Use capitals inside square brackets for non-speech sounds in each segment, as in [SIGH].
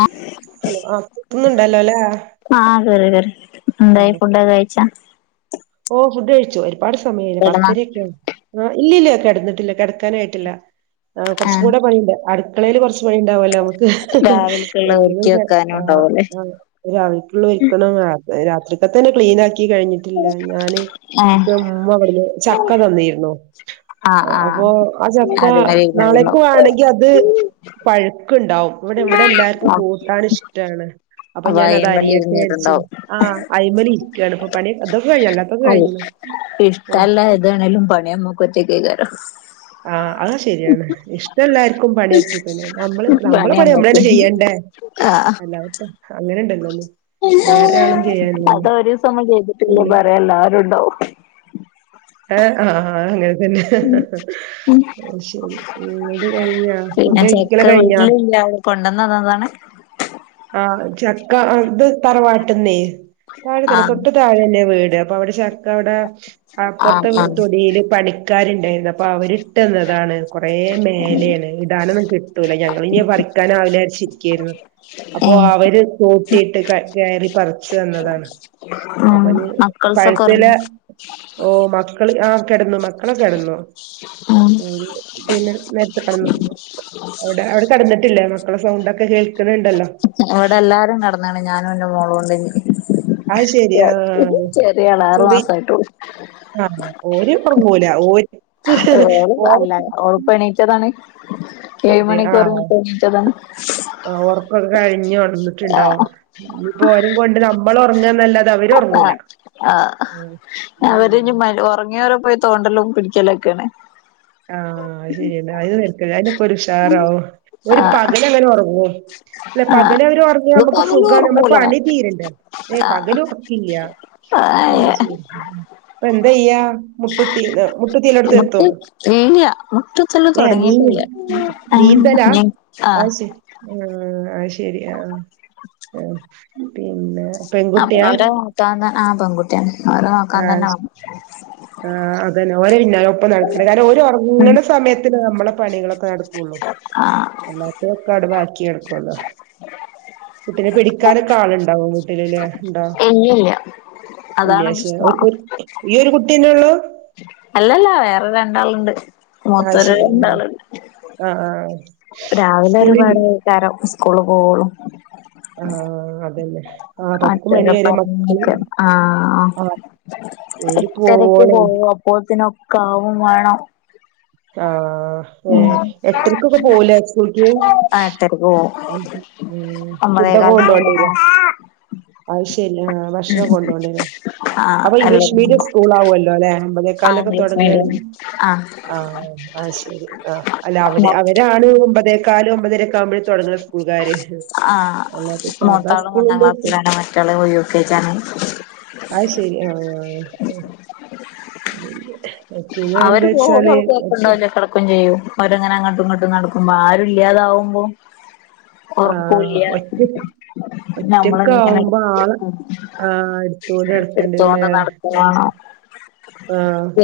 ആഹ് hello ആ കേക്കുന്നുണ്ടല്ലോ അല്ലേ ആഹ് ശെരി ശെരി [INAUDIBLE] ഉം. എന്തായി ഫുഡൊക്കെ കഴിച്ചാ ഓ ഫുഡ് കഴിച്ചു [UNINTELLIGIBLE] ഒരുപാട് സമയായില്ലേ കെടന്നോ പത്തെരെ ഒക്കെ ആയി ആഹ് ഇല്ലില്ല കിടന്നിട്ടില്ല കിടക്കാനായിട്ടില്ല കുറച്ചും ആഹ് കൂടെ പനി ഉണ്ട് ആട് ക്കളേല് കുറച്ച് പണി ഉണ്ടാവല്ലോ നമുക്ക് രാവിലക്കുള്ള ഒരുക്കി വെക്കാനും ഉണ്ടാവൂല്ലേ [UNINTELLIGIBLE] രാത്രിക്ക് തന്നെ ക്ലീൻ ആക്കി കഴിഞ്ഞിട്ടില്ല ഞാന് ഏഹ് ഇന്ക്ക് ഉമ്മ അവിടുന്ന് ചക്ക തന്നിരുന്നു ആഹ് ആഹ് അപ്പോ ആ ചക്ക അതുവരെ ഇരുന്നതുണ്ടാവും നാളെക്കാണെങ്കി അത് പഴുക്കുണ്ടാവും ഇവിടെ ഇവിടെ എല്ലാവർക്കും കൂട്ടാനിഷ്ടാണ് അവ [UNINTELLIGIBLE] വള്ളി ഇരുന്നിട്ടുണ്ടാവും ആഹ് അയിമല ഇരിക്കയാണ് ഇപ്പൊ പണി അതൊക്കെ കഴിഞ്ഞു അല്ലാത്തെക്കെ അല്ല കഴിഞ്ഞു ഇഷ്ടല്ല ഏതാണേലും [UNINTELLIGIBLE] ആഹ അതാ ശരിയാണ് ഇഷ്ടം എല്ലാർക്കും പണിയറ്റു പിന്നെ നമ്മ നമ്മളെ പണി നമ്മള തന്നെ ചെയ്യണ്ടേ അല്ലത്‌പ്പം അത ചെയ്യാനില്ലല്ലോ ഒരു ദിവസ മ്മ ചെയ്തിട്ടില്ല പിന്നെ പറയാ എല്ലാവരുണ്ടാവും ഹ ആഹ അത്‌ന്നെയാണ് അന്നെ ശരി അത് കഴിഞ്ഞാ പിന്നെ ഫുഡഡ് കഴിക്കല ചെക്ക കഴിഞ്ഞാ വീട്ടിലില്ല അവള് കൊണ്ടന്ന് തന്നതാണ് ആ അ ചക്ക അത് തറവാ ട്ട്ന്നെ താഴെ തന്നെ ആഹ് തൊട്ട് താഴെ തന്നെ വീട് അപ്പ അവിടെ ച ക്ക അവിടെ ആഹ് അപ്പുറത്തെ ആഹ് തൊടിയില് പണിക്കാരുണ്ടായിരുന്നു പ്പൊ അവര് കിട്ടുന്നതാണ് കുറേ മേലെയാണ് ഇടാണന്നും കിട്ട് കിട്ടൂല്ല ഞങ്ങൾ ഇനി പറിക്കാൻ ആളിനെവെച്ചിരിക്കുകയായിരുന്നു അപ്പോ ഏഹ് അവര് തോ ട്ടിട്ട് കയറി പറിച്ചു തന്നതാണ് ഉം അപ്പന് മക്കൾസൊക്കെ പഴത്തല ഒറങ്ങി ഓ മക്കള് ആ കെടന്നു മക്കളൊക്കെ കെടന്നു ഉം പിന്നെ നേരത്തെ കെടന്നു അവിടെ കെടന്നിട്ടില്ലേ മക്കള സൗണ്ടൊക്കെ കേ ക്കുന്നുണ്ടല്ലോ അവിടെ എല്ലാരും നടന്നാണ് ഞാനും എന്റെ മോള കൊണ്ട് അത് ശരി ചെറിയള് ആറു മാസ ആയിട്ടുള്ളൂ ആഹ ഓര് കൊങ്ങൂല ഓര് ഓള് അല്ല ഓള്പ്പ എണീറ്റതാണ് ഏഴ് അതെ മണിക്ക് ഒരു ആഹ് വട്ടം എണീച്ചതാണ് കഴിഞ്ഞോ ണന്നിട്ടുണ്ടോ ഇനിപ്പ ഓരും കൊണ്ട് ന മ്മളൊറങ്ങാന്നല്ലാ ആഹ് ആഹ് അങ്ങനെണ്ട് അവര് ഇനി മ ഉറങ്ങിയവരെ പോയി തോണ്ടലും പിടിക്കലൊക്കെയാണ് ആഹ് ശരിയണ്ട അയിന് [UNINTELLIGIBLE] അയിന് ഒരു ഉഷാറാവും ഓര് ആഹ് പകലങ്ങനെ ഉറങ്ങോ അല്ല ആഹ് പകലവരൊറങ്ങ്യാ ഇത് നമുക്ക് പകലും സുഗാണ് നമ്മളെ ഒറങ്ങൂല പണിതീരണ്ടെ ഏയ് പകലൊറക്കില്ല ആഹ് ശരി അപ്പെന്തയ്യാ മുട്ടുത്തി ന് മുട്ടുത്തി എല്ലാട്ത്തെത്തും ഇല്ല്യ മുട്ടുത്തല് തൊടങ്ങിട്ടില്ല ആഹ് ഞ് അഹ് ആഹ് ആഹ് അയ് ശെരി ആഹ് ആഹ് പിന്നെ അപ് പെൺകുട്ടിയാ അവരെ ട്ടാന്നെ ആ പെൺകുട്ടെന്നെ അവരവാ ആഷ് ആഹ് അതന്നെ ഓര പിന്നാലെ ഒപ്പം നടക്കണ് കാരം ഉം ഓരൊർങ്ങണ സമയത്തല്ലെ നമ്മള പണികളൊക്കെ നടക്കുള്ളൂ ആഹ് അല്ലാത്തൊക്കെ അടു ബാക്കി എടു ക്കൊള്ളോ കുട്ടിനെ പിടിക്കാനൊക്കെ ആള്ണ്ടാവോ ഇല്ല്യല്ലേ ഇല്ലല്ല്യ അതാണ് പ്രശ് ഒര് ഒരു ഈ ഒരു കുട്ട്യന്നേ ഉള്ളു അല്ലല്ല വേറെ രണ്ടാള്ണ്ട് ആഹ് മൂത്തൊര് ശരി രണ്ടാള്ണ്ട് ആഹ് ആഹ് രാവില സ്കൂളിൽ ഒരുപാട്കാരം സ്കൂള് പോവൊള്ളൂ ആഹ് അതന്നെ ആഹ് പത്ത് മണി മറ്റൊരെ വരെ മക്കള് പറഞ്ഞയക്ക ആ ആഹ് ഓര് എട്ടരക്ക് പോവോളെ പോവും അപ്പോത്തിനൊ ക്കാവും വേണം ആഹ് ഉം ഏഹ് എട്ടരക്കൊക്കെ പോവൂലെ സ്കൂൾക്ക് [INAUDIBLE] ആഹ് എട്ടരക്ക് പോവും ഫുഡൊക്കെ ഒമ്പതേകാലിന് കൊണ്ടോണ്ടിവരോ തൊടങ്ങും അഹ് ശരി ആഹ് ഭക്ഷണൊക്കെ ഉം കൊണ്ടോണ്ടിവരോ ആഹ് അപ്പൊ ഇംഗ്ലീഷ് എല്ലതും മീഡിയം സ്കൂളാവോലോല്ലേ ആഹ് ഇംഗ്ലീഷ് മീഡിയം ആഹ് ആഹ് അഹ് ശരി ആ അല്ല അവ്ടെ മൊ അവരാണ് ഒമ്പതേക്കാലും ഒമ്പതെരെക്കെ ആവുമ്പഴ് തൊടങ്ങണ സ്കൂൾകാര് ആഹ് അല്ലാത്ത സാധാ മൂത്താള് മൂന്നാം സ്കൂള്ണ്ട് [UNINTELLIGIBLE] ക്ലാസ്സിലാണ് മറ്റാള് യു കെ ജിയാണ് അയ് ശെരി ആഹ് ആഹ് [UNINTELLIGIBLE] മറ്റീനും അതെന്താച്ച കടക്കും ചെയ്യും അവരങ്ങനങ്ങട്ടും ഇങ്ങട്ടും നടക്കുമ്പോ ആരു ഇല്ലാതാവുമ്പോ ആഹ ഒറക്കൂല്ല ഒറ്റ നമ്മളിങ്ങനെ ഒറ്റക്കാവുമ്പആള് ആ എടുത്തോണ്ട് നടക്കണ്ട് ലേ എടുത്തോണ്ട് നടക്കും വാണം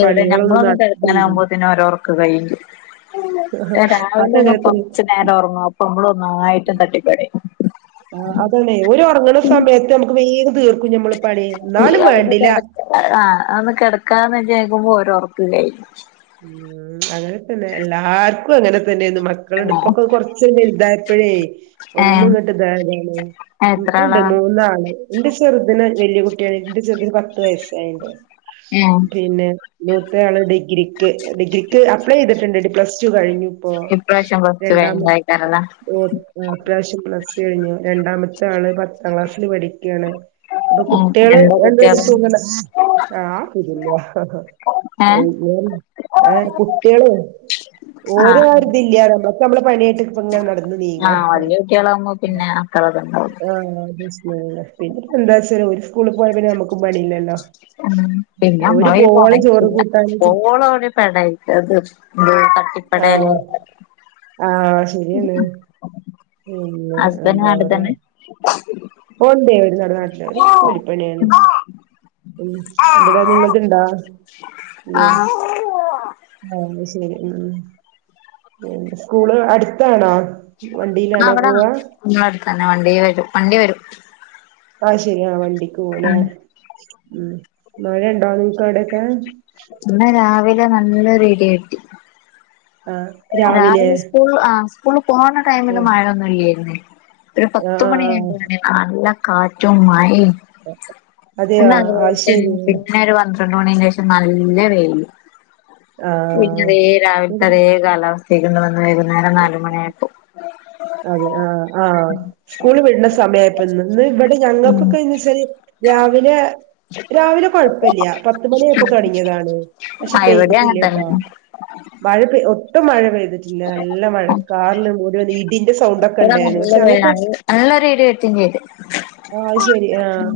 എവിടെ നമ്മളൊന്ന് കെടക്കാനാവുമ്പ ത്തെനും അവരോർ ക്കകയ്യും അതങ്ങനതന്നെ നേരം ഒറങ്ങും അപ്പൊ നമ്മള് ഒന്നായിട്ട് തട്ടിപ്പെടയും ആഹ് അതണെ ഓര് ഒറങ്ങണ സമയത്ത് നമക്ക് വേഗം തീർ കുളി ആ ഒന്ന് കെടക ആ ഒന്ന് കടക്കാ ന്ന് ജാര് കുമ്പോ ഓരോ ഒറകുല്ലേയിനു മ്മ് അങ്ങനെ തന്നെ എല്ലാർക്കും അങ്ങനെ തന്നേണ് മക്കള്ങ്ങട് ആണോ ഇപ്പൊക്കോന്നാ കൊറച്ചൊന്ന് വെൽതായപ്പഴേ ഒന്ന് ഏഹ് ങ്ങട്ട് ഇതായതാണ് എത്ര ഇൻക്കുണ്ട് ആളാ മൂന്നാള് ഇന്റെ ചെറുതിന് വെല്ല്യ കുട്ടിയയി ഇൻ്റെ ചെർതിന് പത്ത് വയസായീണ്ട് ഏഹ് പിന്നെ മൂത്തെയാള് ഡിഗ്രി ഡിഗ്രിക്ക് അപ്ലൈ ചെയ്തിട്ട്ണ്ട് പ്ലസ്ടു കഴിഞ്ഞു ഇപ്പോ ഇപ്രാവശ്യം പ്ലസ് ടു രണ്ടാമ കഴിഞ്ഞതായിക്കാരല്ലേ ആ ഇപ്രിവശ്യം പ്ല സ് ടു കഴിഞ്ഞു രണ്ടാമത്താള് പത്ത് പത്താം ക്ലാസ്സില് പഠി ക്കാണ് ഇപ്പൊ ഏഹ് കുട്ട്യാള് എന്താ എന്തൊരു കുട്ടികള് അ ആ സുഖല്ല ഏഹ് ഏ കുട്ടികള് ആഹ് ഓരാരു ഇതി ഇല്ല അമ്മക്ക അമ്മളെ പണിയായിട്ട് പ്പ ങ്ങനെ നടന്ന നീങ്ങാം ആഹ് വല്യ കുട്ടികളാകുമ്പോ പിന്നെ അത്ര ഇതുണ്ടാവില്ല ആ മൻസിലായിലെ പിന്നെ എന്താച്ചാല് ഓര് സ്കൂ പോയാപിന്നെ അമക് പണില്ലല്ലോ മ്മ് പിന്നെഅമ്മള കയ്യ് പോണേ ചോറ് കൂട്ടാന് കിട്ടൂല പാടായിക്കത് ആ ആ ശരിയാണ് മ്മ് ഹസ്ബൻ്റ് നാട്ട് തന്നെ ഓ ണ്ടേ ഓര് നട നാട്ടിലാ ഓര് കൂലിപ്പണിയാണ് മ്മ് ഇവടെ നിങ്ങൾത്ണ്ടാ ഇല്ലേ ആഹ് ആ ശരി മ്മ് സ്കൂള് അട്ത്താണോ ആ വെടെ ഞങ്ങളട്ത്തന്നെ വണ്ടീ വരും വണ്ടി വരും ആഹ് ശരി ആ വണ്ടി ണ്ടിക്ക് പോവുലെ ഉം മ്മ് മഴണ്ടോ നിങ്ങക്കവടെയൊക്കെ ഇന്ന് രാവിൽ നല്ലൊരിഢിയെട്ടി രാവിലെ സ്കൂള് ആ സ്കൂള് പോണ ടൈമില് ഉം മഴൊന്നും ഇല്ലേയിര്ന്ന് ഒരു ആഹ് പത്തുമണി ആഹ് ആയീണ്ടായീനി നല്ല കാറ്റും മയിം [UNINTELLIGIBLE] ആഹ് അതെയോ അത് ശരി [UNINTELLIGIBLE] മണിന്റെ ശേഷം നല്ല വെയില് പിന്നെ ആഹ് ഏ രാവിൽത്തെ അതേ [UNINTELLIGIBLE] [UNINTELLIGIBLE] വൈകുന്നേരം നാല് മണി ആയപ്പോ അതെ ആ ആ സ്കൂള് വിടുന്ന സമയം ആയപ്പ ഇന്ന് ഇവിടെ ഉം ഞങ്ങൾക്കൊക്കെന്ന് വെച്ചാല് രാവിലെ രാവിലെ കൊഴപ്പില്ല പത്തുമണി ആയപ്പോ തൊടങ്ങിയതാണ് പക്ഷെ ആ ഇവിടേം അങ്ങൻ തന്നെ പെയ്തിട്ടില്ലട്ടാ മഴ മഴ പെയ്തിട്ടില്ല നല്ല മഴക്കാറില് മൂടി ഇടിന്റെ സൗണ്ടൊക്കെ ഇടെ ഉണ്ടായിരുന്നു നല്ല പക്ഷെ വ അങ്ങനത്തെ നല്ലൊരു ഇടി വെട്ടിയേം ചെയ്ത് ആ അത് ശരി ആഹ്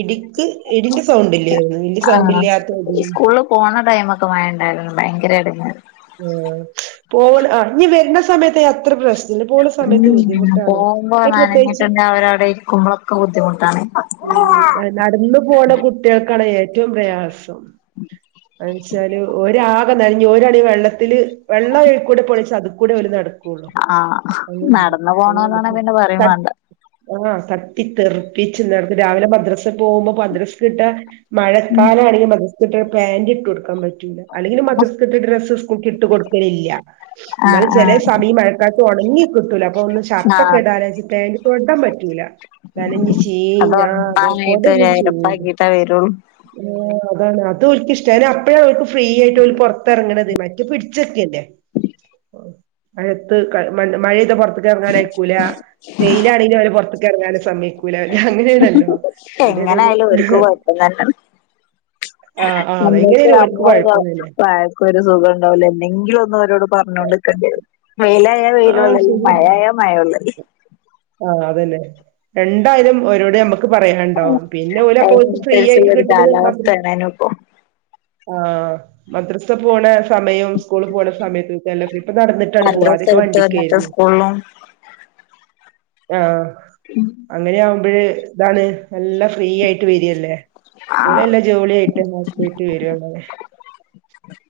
ഇടി ഉം ഇടീന്റെ സൗണ്ട്ല്ലായിനു ഇടിന്റെ സൗണ്ട് ആഹ് ഇല്ലാത്തത് സ്കൂളിൽ പോണ ടൈമൊക്കെ മയേണ്ടായിരുന്ന് ഭയങ്കര ഇടങ്ങേ ഉം പോട് ആ നീ വരുന്ന സമയത്തെ ഉ പോകുമ്പോ ഈ പ്രത്യേകിച്ച് നനഞ്ഞിട്ടുണ്ടേ അവരവിടെ ഇരിക്കുമ്പോളൊക്കെ ബുദ്ധിമുട്ടാണ് ഉ നടന്നു പോണ കുട്ടികൾക്കാണ് ഏറ്റവും പ്രയാസം എന്ന് വെച്ചാല് ഒരാ അത് നനഞ്ഞു ഒരടി വെള്ളത്തില് വെള്ളം ഏയ്‌ക്കൂടെ പോണ്ച്ചാ അത്ക്കൂടെ ഓല് നട ആഹ് നടന്നു പോണോലാണെൽ പിന്നെ പറയും അങ്ങനെണ്ട് വാണ്ട ആഹ് തട്ടിത്തെറുപ്പി ച്ച് രാവിലെ മദ്രസേ പോവുമ്പോ മദ്രസ്ക്കിട്ട മഴക്കാലാണെങ്കി മതി കുട്ടിയള് പാൻ്റിട്ടൊടുക്കാൻ പ അല്ലെങ്കിലും മദ്രസ്സ്ക്കിട്ട ഡ്രസ്സ്‌ സ്കൂൾക്കിട്ടു കൊടുക്കലില്ല, ആഹ് എന്നാലും ചെലേ ആഹ് സമയം ഈ മഴക്കാല ഒണങ്ങി കിട്ടൂല, അപ്പൊ ഒന്ന് ഷർട്ടൊക്കെ ആഹ് ഇടാനാച്ച്, പാന്റ് തൊടാൻ പറ്റൂല, നനഞ്ഞ് [UNINTELLIGIBLE] അത് ഒറപ്പായിട്ടും കൊടേന്ന് ഓലെരപ്പാക്കീട്ടെ വരൊള്ളു അ അതാണ് ഓൽക്കിഷ്ടാ അയ്ന് അപ്പഴാ ഫ്രീ ആയിട്ട് ഓല് പൊറത്തിറങ്ങണത് മറ്റ പിടിച്ചക്കല്ലേ മഴയ്താ പുറത്ത് പുറത്ത്ക്കറങ്ങാനയ്ക്കൂല വെയിലാണെങ്കിലും അവര് പുറത്ത്ക്കറങ്ങാന സമ്മയ് [UNINTELLIGIBLE] എങ്ങനെ ഇടയില് ആയാലും അവർക്ക് കുഴപ്പം തന്നെ ആഹ് ആഹ് നമ്മക്ക് എങ്ങനെയാലും ഓർക്ക് നമ്മളെ കുഴപ്പം തന്നെ വായക്ക് ഒരു സുഖം ഉൺണ്ടാവൂല എന്തെങ്കിലും ഒന്ന് അവരോട് പറഞ്ഞോണ്ട്ക്കണ്ടേരും വെയില് വെയിലയ ആഹ് വെയിലൊള്ളൽ ശരിയാ മഴായ മഴഒള്ളല് ആഹ് അതന്നെ രണ്ടായലും ഒരോട് നമ്മ ക്ക് പറയാണ്ടാവും പിന്നെ ഓല് അപ്പൊ ഓൽക്ക് ഫ്രീ അയിനനുസരിച്ചുള്ള ആയിട്ട് ഒരു കിട്ടുന്നത് മാത്രം കാലാവസ്ഥയാണേനുപ്പോ ആ മദ്രസ്സ പോണ സമയം സ്കൂൾക്കു പോണ സമയത്തക്ക് ഇപ്പൊ നടന്നിട്ടാ പോക ത്ത് ഇന്നത്തെ സ്കൂളും ആഹ് അങ്ങനെയാവു മ്പഴ് ഇതാണ് നല്ല ഫ്രീ ആയിട്ട് വെര് ല്ലേ ആ ഓല് അല്ല ജോളിയായിട്ട് നോക്കീട്ട് വരാണ്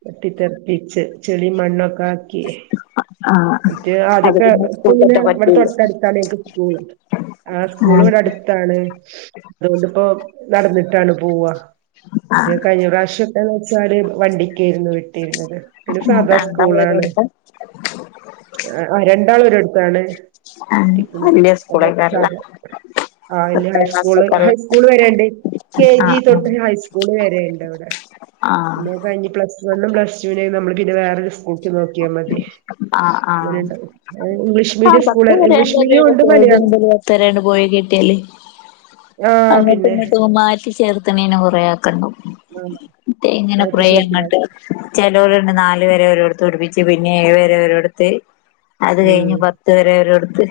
[UNINTELLIGIBLE] പിച്ച് ചെളി മണ്ണൊക് കാക്കി ആ മറ്റേ അത് ആദ്യക്കെ പിന്നെ ഇപ്പം പിന്നെ സ്കൂൾക്കറ്റെ ഇവടെ പറ്റൂല തൊട്ടടുത്താണ്, എനിക്ക് സ്കൂൾ, ആ സ്കൂള് ഇവിടെ അടുത്താണ്, അതോണ്ട്പ്പൊ നടന്നിട്ടാണ് പോവാ, മറ്റേ കഴിഞ്ഞ പ്രാവശ്യയൊക്കെന്ന് വെച് സാല് വണ്ടി ക്കെയിരുന്നു വിട്ടിരുന്നത്, പിന്നെ ഉം സാധാ രണ്ടാളും സ്കൂളാണ്. ഒരിടത്ത് ആ ആ രണ്ടാളൊരോട് താണ് ഉം ത്തിക്ക്ന്നത് വല്യ അപ്പം സാധ സ്കൂളേക്കാരല്ലേ ആ വല്യ പത്താം ഹൈസ്കൂൾ ക്ലാസ്സൊക്കെള്ള ഹൈസ്കൂൾ വരെ ഇണ്ട് ആ കെജി തൊട്ട് ഹൈസ്കൂൾ വരെ ഇണ്ട് അവ്ടെ ആ പിന്നെ അയ് കഴിഞ്ഞ് പ്ലസ് വണ്ണും പ്ലസ്ടുനെയിനി നമ്മൾ പിന്നെ വെറെ ഒര് സ് കൂട്ടി നോക്കിയാ മതി ആ ആ അങ്ങനെണ്ട് ഇംഗ്ലീഷ് ആ മീഡിയം പത്ത് സ്കൂള് ഇംഗ്ലീഷ് മീഡിയം വരേണ്ടെതായാലും ഉണ്ട് മലയാളം പോയത്മുതൽ പത്തരേണ്ട് പോയി കിട്ട്യാല് ആഹ് അങ്ങട്ടും പിന്നെ ഇങ്ങട്ടും മാറ്റി ചേർത്ത്ണെന് കൊറെ ആ ക്കണം ആഹ് മറ്റെയ് ഇങ്ങനെ മാറ്റി കൊറെ ചേർക്കലാ അങ്ങട്ട് പറിം ചെലോരൊ പിന്നെ നാല് വരെ ഒരോട് ത്ത് പഠിപ്പിച്ച് പിന്നെ ഏഴ് വെരെ ഒരോട്ത്ത് അത് ഉം കഴിഞ്ഞ് പത്ത് വെരെ അവരോട് ത്ത്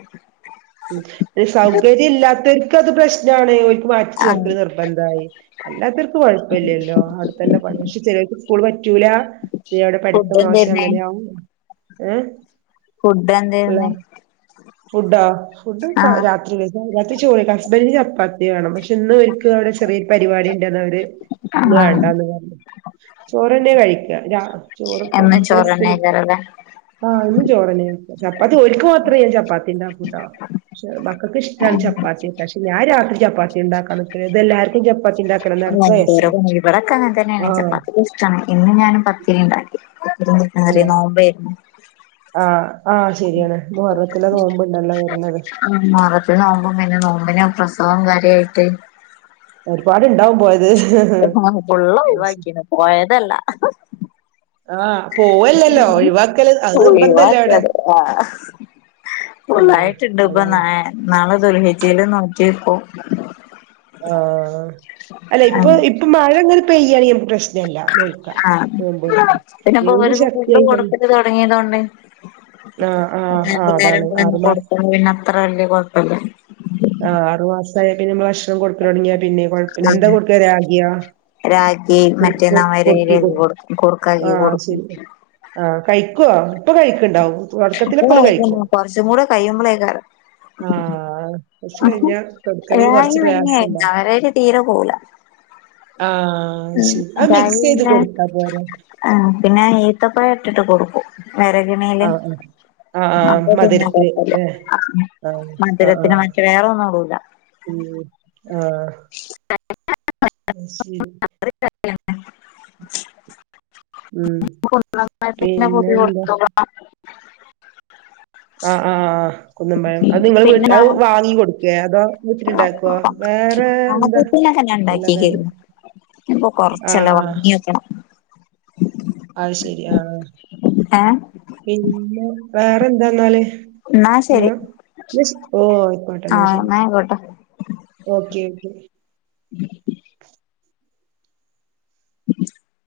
ഉം ഇ സൗകര്യം ഇല്ലാത്ത് ക്കെ അത് പ്രശ്നാണ് ഓൽ മാറ്റി ചേർക്കല് അങ്ങനെ നിർബന്ധായി അല്ലാത്തവർക്ക് കുഴപ്പില്ലല്ലോ അടുത്തൊല്ലം പക്ഷ ചില കുള് പറ്റൂല നീ അവിടെ പഠിപ്പ് ഫുഡ് മോശ എന്തേര്ന്ന് അങ്ങനെയാവും ഏ ഫുഡ് എന്തായ്രുന്നെ ഫുഡാ ഫുഡ്‌ ഉണ്ടാ രാത്രിയിന് [UNINTELLIGIBLE] ചോറ് കഴിക്കും ഹസ്ബൻഡിന് ചപ്പാത്തി വേണം പക്ഷെ എന്നും എനിക്ക് അവിടെ ചെറിയ പരിപാടി ഇണ്ട്ന്ന് പറ ആഹ് വേണ്ടാന്നു പറഞ്ഞു ചോറന്നെ കഴിക്കുക ചോറൊക്കെ എന്നും മക്കള് സ്കൂളി പോയി ചോറന്നേക്കാരല്ലേ ആ ചോറന്നെ ചപ്പാത്തി ഒരിക്കെ മാത്രമേ ഞാൻ ചപ്പാത്തി ഉണ്ടാക്കുട്ടാ പക്ഷെ മക്കൾക്ക് ഇഷ്ടമാണ് ചപ്പാത്തി പക്ഷെ ഞാൻ രാത്രി ചപ്പാത്തി ഉണ്ടാക്കാൻ നിക്കില്ല ഇന്ന് എല്ലാർക്കും ചപ്പാത്തി ഉണ്ടാക്ക എന്തോരോ ഇവിടൊക്കെ അങ്ങെനെ തന്നെയാണ് ആഹ് ചപ്പാത്തി ഇഷ്ടമാണ് ഇന്ന് ഞാനും പത്തിരി ഉണ്ടാക്കി ആരെ നോമ്പേ ആഹ ആഹ ശരിയാണ് ഇന്ന് പറഞ്ഞപ്പോലെ തന്നെ നോമ്പുണ്ടല്ലോ അല്ലെ ഇവനെ പ്രസവം കാര്യായിട്ട് ഒരുപാട് ഉണ്ടാകും പോയ ആ ഫുള്ള് ഒഴിവാക്കിയത് പോയതല്ല ആഹ അവിടെ ഒഴിവാക്കിയത് ആഹ് ഫുള്ളായിട്ടുണ്ട് ഇപ്പ അതാണ് നാളെ ദുൽഹജിൽ നോറ്റിപ്പോ [INAUDIBLE] ഇപ്പോ അല്ല ഇപ്പൊ മഴയിങ്ങ പെയ്യാണെങ്കി പ്രശ്നല്ല നോൽക്കാം ആ നോമ്പോൽക്കാം പിന്നെപ്പോ വെയില് ഇവർക്ക് ഫുഡ് ശക്തിയായി കഴിഞ്ഞ കൊട്ക്കല് തൊടങ്ങിയ തൊണ്ട് ആഹ് ആഹ് ആഹ് നേരത്തിന് നേരം അതാണ് പർഞ്ഞ് ആറുമാസം കൊട്ക്ക് ണോണ്ട് പിന്നെ അത്ര വല്യ കൊഴപ്പല്ല [UNINTELLIGIBLE] ഡും കൊട്ക്കലൊട്ങ്ങ്യാ പിന്നെ കൊഴപ്പല്ല എന്താ കൊട്ക്കാ രാഗ്യോ രാഗി കു മറ്റേ കു കുറുക്കി നവരയിലേക്ക് കൊടുക്കും ആ കുറുക്കാക്കി കൊടുക്കും ശെരി ആ കഴിക്കോ അപ്പ കഴിക്ക്ണ്ടാവും തൊടക്കത്തിലൊക്കെ ഓല് കയിക്കും കൊടുക്കണെങ്കി കൊറച്ച് [UNINTELLIGIBLE] പ്രയാസണ്ടാവും അവരായിട്ട് തീരെ പോവൂല ആഹ് അത് ശരി [UNINTELLIGIBLE] അത് മിക്സ് ചെയ്ത് കൊടുത്താ പോരെ ആ പിന്നെ ഈന്തപ്പഴം ഇട്ടിട്ട് കൊടുക്കും [INAUDIBLE] വരഗ്ണേല് ആഹ് ആഹ് ആഹ് ആഹ് അപ്പ പിന്നെ മധുരത്തിന് കൊഴപ്പല്ല ല്ലേ ആഹ് ആഹ് മധരത്തിന് ആഹ് മറ്റേ വേറോന്നുടൂല ഉം [UNINTELLIGIBLE] അ ശരി [UNINTELLIGIBLE] ഉം [UNINTELLIGIBLE] പിന്നെ പൊടി പിന്നെന്താ കൊട്ത്തോളാം ആ ആ കുന്നും പഴം അത് നിങ്ങള് വീട്ട അഅ് വാങ്ങി കൊട്ക്കേ അതോ വീട്ടിലുണ്ടാക്കുവോ വേറെ [UNINTELLIGIBLE] എന്താ ആദ്യത്തിലൊക്കെ ഞാനി ണ്ടാ കേക്കേ ഉള്ളതന്നെ ര്നു ഇപ്പൊ കൊർച്ചല്ലേ വാങ്ങ്യോക്കണം അഅ് ശെരി ആ ആ ഏഹ് പിന്നെ വേറെന്താന്നാല് എന്നാ ശരി ന്ന ശെ ഓഐക്കോട്ടന്നാ ആഹ് ശെരി എന്നാ ആയിക്കോട്ടെ ഓ ഓക്കേ ഓക്കേ [INAUDIBLE] [INAUDIBLE]